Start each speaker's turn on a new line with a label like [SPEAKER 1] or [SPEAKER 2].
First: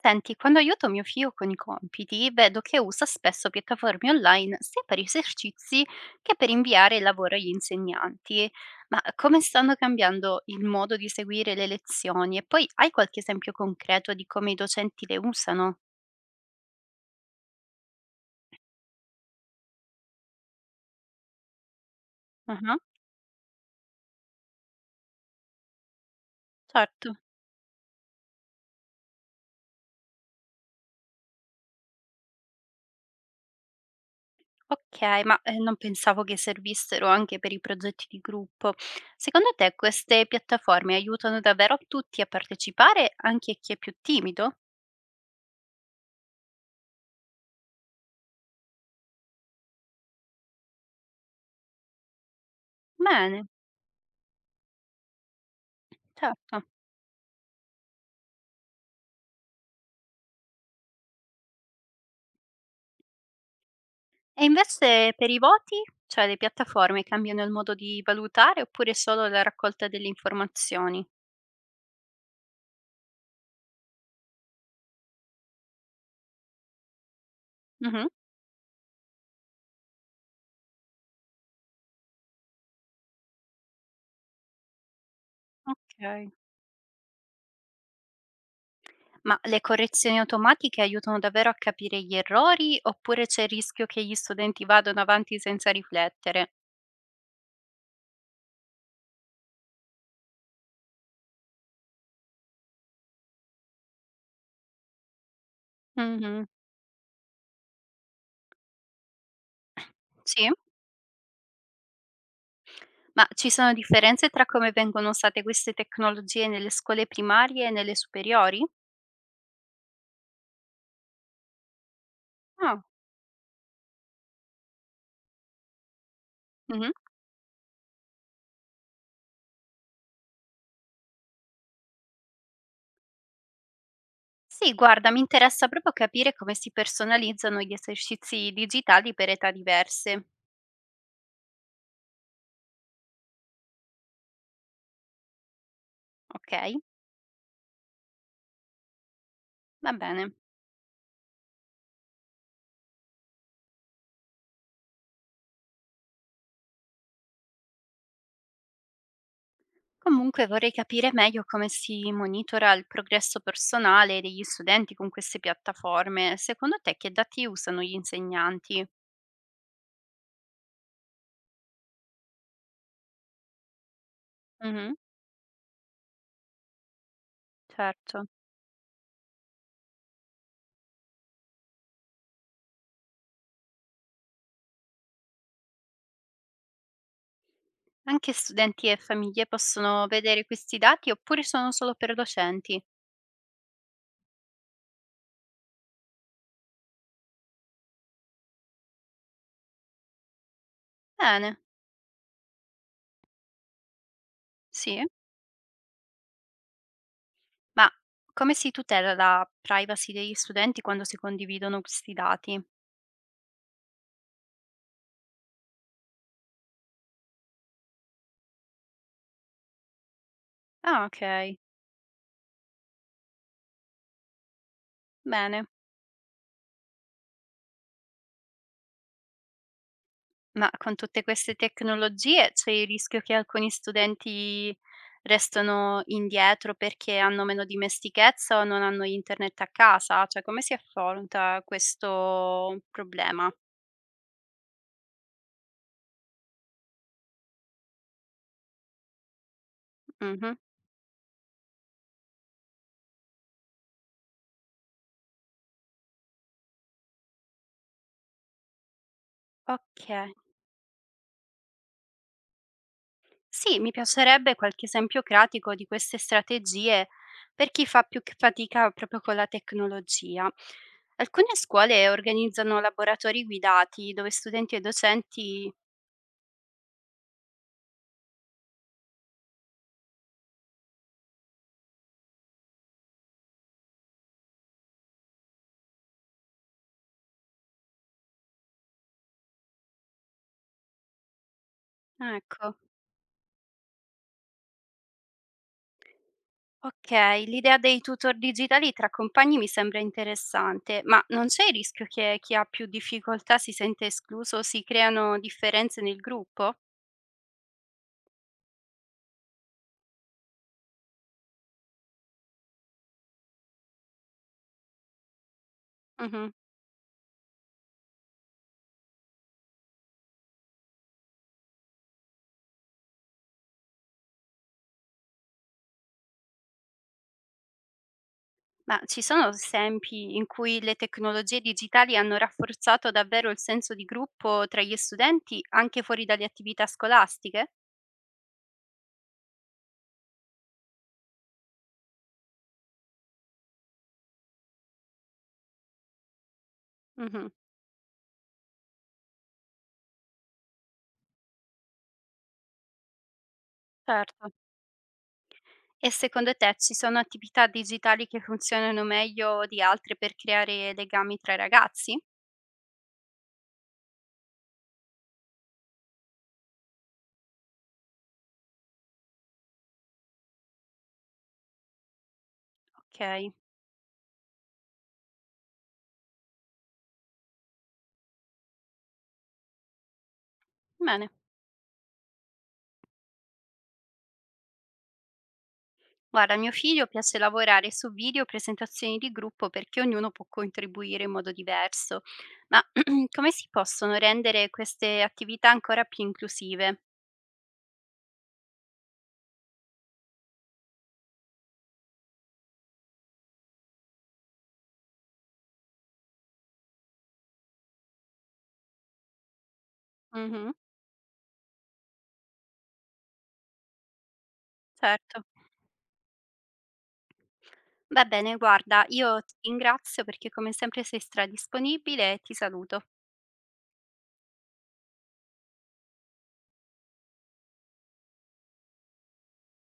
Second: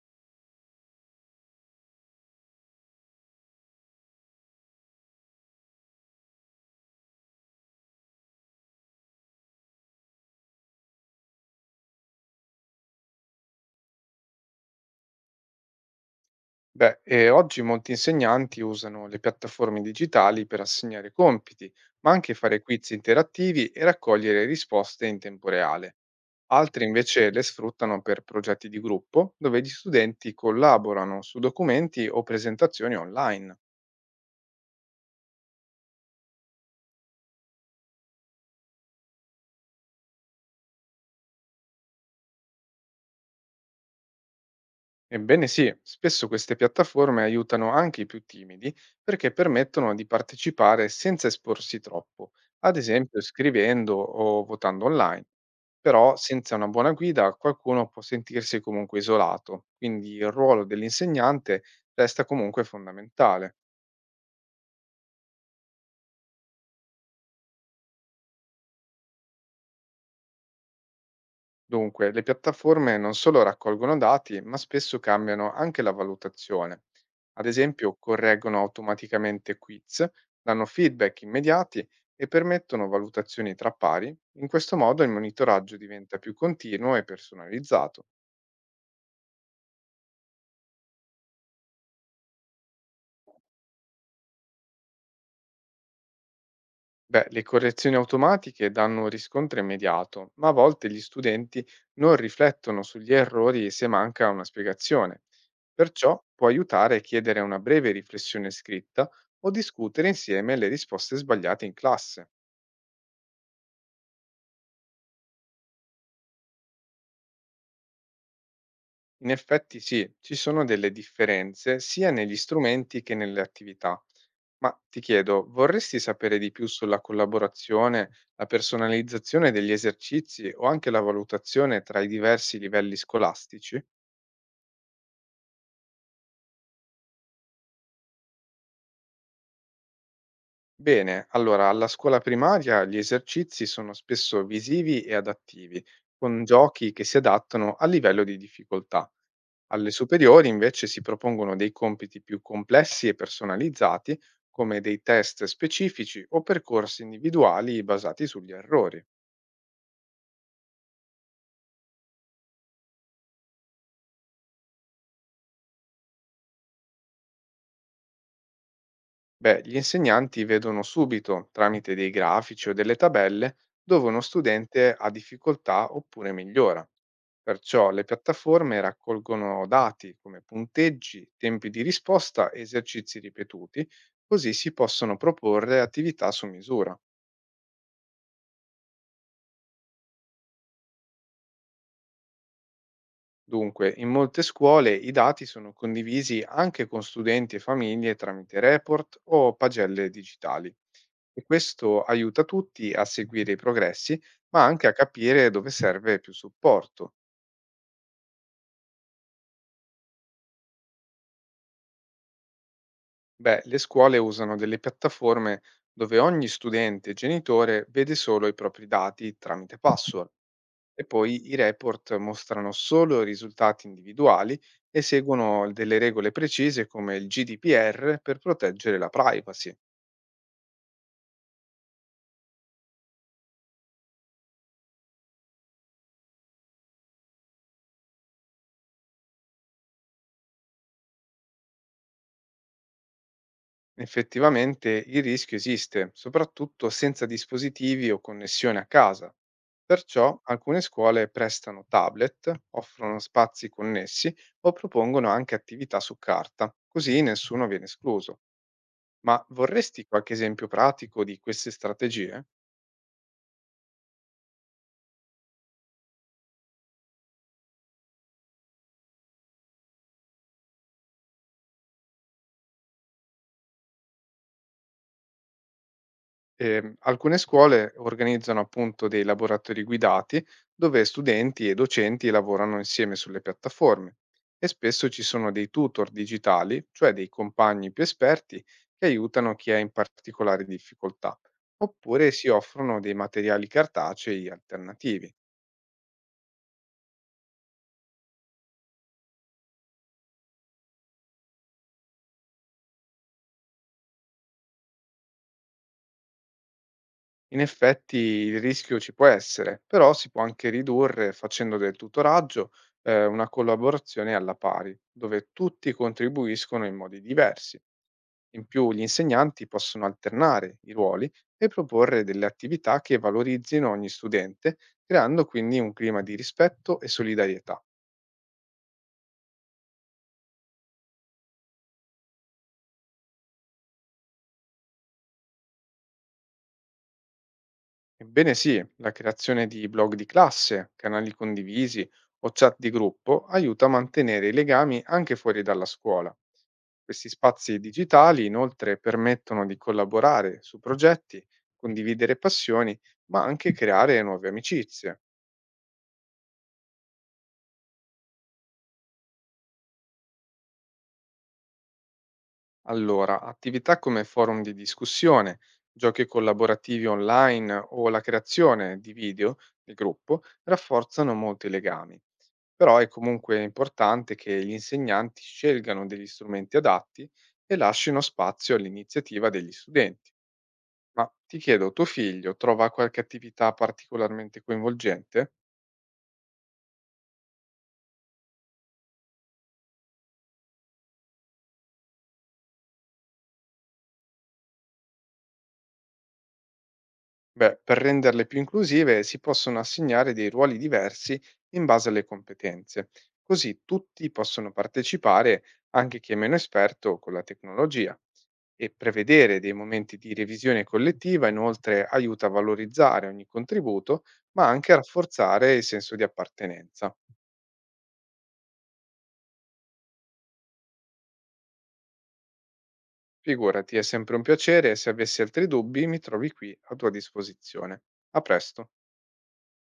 [SPEAKER 1] Senti, quando aiuto mio figlio con i compiti, vedo che usa spesso piattaforme online sia per esercizi che per inviare il lavoro agli insegnanti. Ma come stanno cambiando il modo di seguire le lezioni? E poi hai qualche esempio concreto di come i docenti le usano?
[SPEAKER 2] Beh, oggi molti insegnanti usano le piattaforme digitali per assegnare compiti, ma anche
[SPEAKER 1] Ah.
[SPEAKER 2] fare quiz interattivi e raccogliere risposte in tempo reale. Altri
[SPEAKER 1] Certo.
[SPEAKER 2] invece le sfruttano per progetti di gruppo, dove gli studenti collaborano su documenti o presentazioni online.
[SPEAKER 1] Ok, ma non pensavo che servissero anche per i progetti di gruppo. Secondo te queste piattaforme aiutano davvero tutti a partecipare, anche chi è più timido?
[SPEAKER 2] Ebbene sì, spesso queste piattaforme aiutano anche i più timidi perché permettono di partecipare senza esporsi troppo, ad esempio
[SPEAKER 1] Bene,
[SPEAKER 2] scrivendo o votando online. Però senza
[SPEAKER 1] certo.
[SPEAKER 2] una buona guida qualcuno può sentirsi comunque isolato, quindi il ruolo dell'insegnante resta comunque fondamentale.
[SPEAKER 1] E invece per i voti? Cioè le piattaforme cambiano il modo di valutare oppure solo la raccolta delle informazioni?
[SPEAKER 2] Dunque, le piattaforme non solo raccolgono dati, ma spesso cambiano anche la valutazione. Ad esempio,
[SPEAKER 1] Mh-mh,
[SPEAKER 2] correggono automaticamente quiz, danno feedback immediati e permettono valutazioni tra pari. In questo modo il monitoraggio diventa
[SPEAKER 1] okay.
[SPEAKER 2] più continuo e personalizzato.
[SPEAKER 1] Ma le correzioni automatiche aiutano davvero a capire gli errori oppure c'è il rischio che gli studenti vadano avanti senza riflettere?
[SPEAKER 2] Beh, le correzioni automatiche danno un riscontro immediato, ma a volte gli studenti non riflettono sugli errori se manca una spiegazione. Perciò
[SPEAKER 1] Mh-mh,
[SPEAKER 2] può aiutare a chiedere una breve riflessione scritta o discutere
[SPEAKER 1] sì.
[SPEAKER 2] insieme le risposte sbagliate in classe.
[SPEAKER 1] Ma ci sono differenze tra come vengono usate queste tecnologie nelle scuole primarie e nelle superiori?
[SPEAKER 2] In effetti sì, ci sono delle differenze sia negli
[SPEAKER 1] Ah,
[SPEAKER 2] strumenti che nelle attività. Ma ti chiedo, vorresti sapere di più
[SPEAKER 1] mh-mh.
[SPEAKER 2] sulla collaborazione, la personalizzazione degli esercizi o anche la valutazione tra i diversi livelli scolastici?
[SPEAKER 1] Sì, guarda, mi interessa proprio capire come si personalizzano gli esercizi digitali per età diverse.
[SPEAKER 2] Bene, allora alla scuola primaria gli esercizi sono spesso visivi e adattivi, con
[SPEAKER 1] Ok,
[SPEAKER 2] giochi che si adattano al livello di difficoltà. Alle
[SPEAKER 1] va bene.
[SPEAKER 2] superiori invece si propongono dei compiti più complessi e personalizzati, come dei test specifici o percorsi individuali basati sugli errori.
[SPEAKER 1] Comunque vorrei capire meglio come si monitora il progresso personale degli studenti con queste piattaforme. Secondo te che dati usano gli insegnanti?
[SPEAKER 2] Beh, gli insegnanti vedono subito, tramite dei grafici o delle tabelle, dove uno studente
[SPEAKER 1] Mhm,
[SPEAKER 2] ha difficoltà oppure migliora. Perciò le
[SPEAKER 1] certo.
[SPEAKER 2] piattaforme raccolgono dati come punteggi, tempi di risposta e esercizi ripetuti, così si possono proporre attività su misura.
[SPEAKER 1] Anche studenti e famiglie possono vedere questi dati oppure sono solo per docenti?
[SPEAKER 2] Dunque, in molte scuole i dati sono condivisi anche con studenti e famiglie tramite report o pagelle digitali e
[SPEAKER 1] Bene,
[SPEAKER 2] questo aiuta tutti a seguire i progressi, ma anche a
[SPEAKER 1] sì.
[SPEAKER 2] capire dove serve più supporto.
[SPEAKER 1] Ma come si tutela la privacy degli studenti quando si condividono questi dati?
[SPEAKER 2] Beh, le scuole usano delle piattaforme dove ogni studente e genitore vede solo i propri dati tramite password e
[SPEAKER 1] Ah,
[SPEAKER 2] poi i
[SPEAKER 1] okay,
[SPEAKER 2] report mostrano solo i risultati individuali e
[SPEAKER 1] bene.
[SPEAKER 2] seguono delle regole precise come il GDPR per proteggere la privacy.
[SPEAKER 1] Ma con tutte queste tecnologie c'è il rischio che alcuni studenti restano indietro perché hanno meno dimestichezza o non hanno internet a casa? Cioè, come si affronta questo problema?
[SPEAKER 2] Effettivamente il rischio esiste, soprattutto senza dispositivi o connessione a casa. Perciò
[SPEAKER 1] Mh-mh.
[SPEAKER 2] alcune scuole prestano tablet, offrono spazi connessi o propongono anche attività su carta, così nessuno viene escluso. Ma vorresti
[SPEAKER 1] Okay.
[SPEAKER 2] qualche esempio pratico di queste strategie?
[SPEAKER 1] Sì, mi piacerebbe qualche esempio pratico di queste strategie per chi fa più c fatica proprio con la tecnologia. Alcune scuole organizzano laboratori guidati dove studenti e docenti
[SPEAKER 2] Alcune scuole organizzano appunto dei laboratori guidati dove studenti e docenti lavorano insieme sulle piattaforme e spesso ci sono dei tutor digitali, cioè dei compagni più esperti che aiutano chi ha in particolari difficoltà, oppure si
[SPEAKER 1] ecco.
[SPEAKER 2] offrono dei materiali cartacei alternativi.
[SPEAKER 1] Okay, l'idea dei tutor digitali tra compagni mi sembra interessante, ma non c'è il rischio che chi ha più difficoltà si sente escluso o si creano differenze nel gruppo?
[SPEAKER 2] In effetti il rischio ci può essere, però si può anche ridurre facendo del tutoraggio una collaborazione alla pari, dove tutti
[SPEAKER 1] Mhm.
[SPEAKER 2] contribuiscono in modi diversi. In più, gli insegnanti possono alternare i ruoli e proporre delle attività che valorizzino ogni studente, creando quindi un clima di rispetto e solidarietà.
[SPEAKER 1] Ma ci sono esempi in cui le tecnologie digitali hanno rafforzato davvero il senso di gruppo tra gli studenti anche fuori dalle attività scolastiche?
[SPEAKER 2] Ebbene sì, la creazione di blog di classe, canali condivisi o chat di gruppo aiuta a mantenere i legami anche fuori dalla scuola. Questi
[SPEAKER 1] Mhm.
[SPEAKER 2] spazi digitali inoltre permettono di collaborare su progetti, condividere passioni, ma anche creare nuove
[SPEAKER 1] Certo.
[SPEAKER 2] amicizie.
[SPEAKER 1] E secondo te ci sono attività digitali che funzionano meglio di altre per creare legami tra i ragazzi?
[SPEAKER 2] Allora, attività come forum di discussione, giochi collaborativi online o la creazione di video di gruppo rafforzano molti legami. Però è
[SPEAKER 1] Ok,
[SPEAKER 2] comunque importante che gli insegnanti scelgano degli strumenti adatti e lasciano spazio all'iniziativa degli studenti.
[SPEAKER 1] bene.
[SPEAKER 2] Ma ti chiedo, tuo figlio trova qualche attività particolarmente coinvolgente?
[SPEAKER 1] Guarda, a mio figlio piace lavorare su video, presentazioni di gruppo perché ognuno può contribuire in modo diverso. Ma come si possono rendere queste attività ancora più inclusive?
[SPEAKER 2] Beh, per renderle più inclusive si possono assegnare dei ruoli diversi in base alle competenze, così tutti possono partecipare, anche chi è meno esperto con la tecnologia. E prevedere dei momenti di
[SPEAKER 1] Mhm,
[SPEAKER 2] revisione collettiva inoltre aiuta a valorizzare ogni contributo, ma anche a
[SPEAKER 1] certo.
[SPEAKER 2] rafforzare il senso di appartenenza.
[SPEAKER 1] Va bene, guarda, io ti ringrazio perché come sempre sei stradisponibile e ti saluto.
[SPEAKER 2] Figurati, è sempre un piacere e se avessi altri dubbi mi trovi qui a tua disposizione. A presto.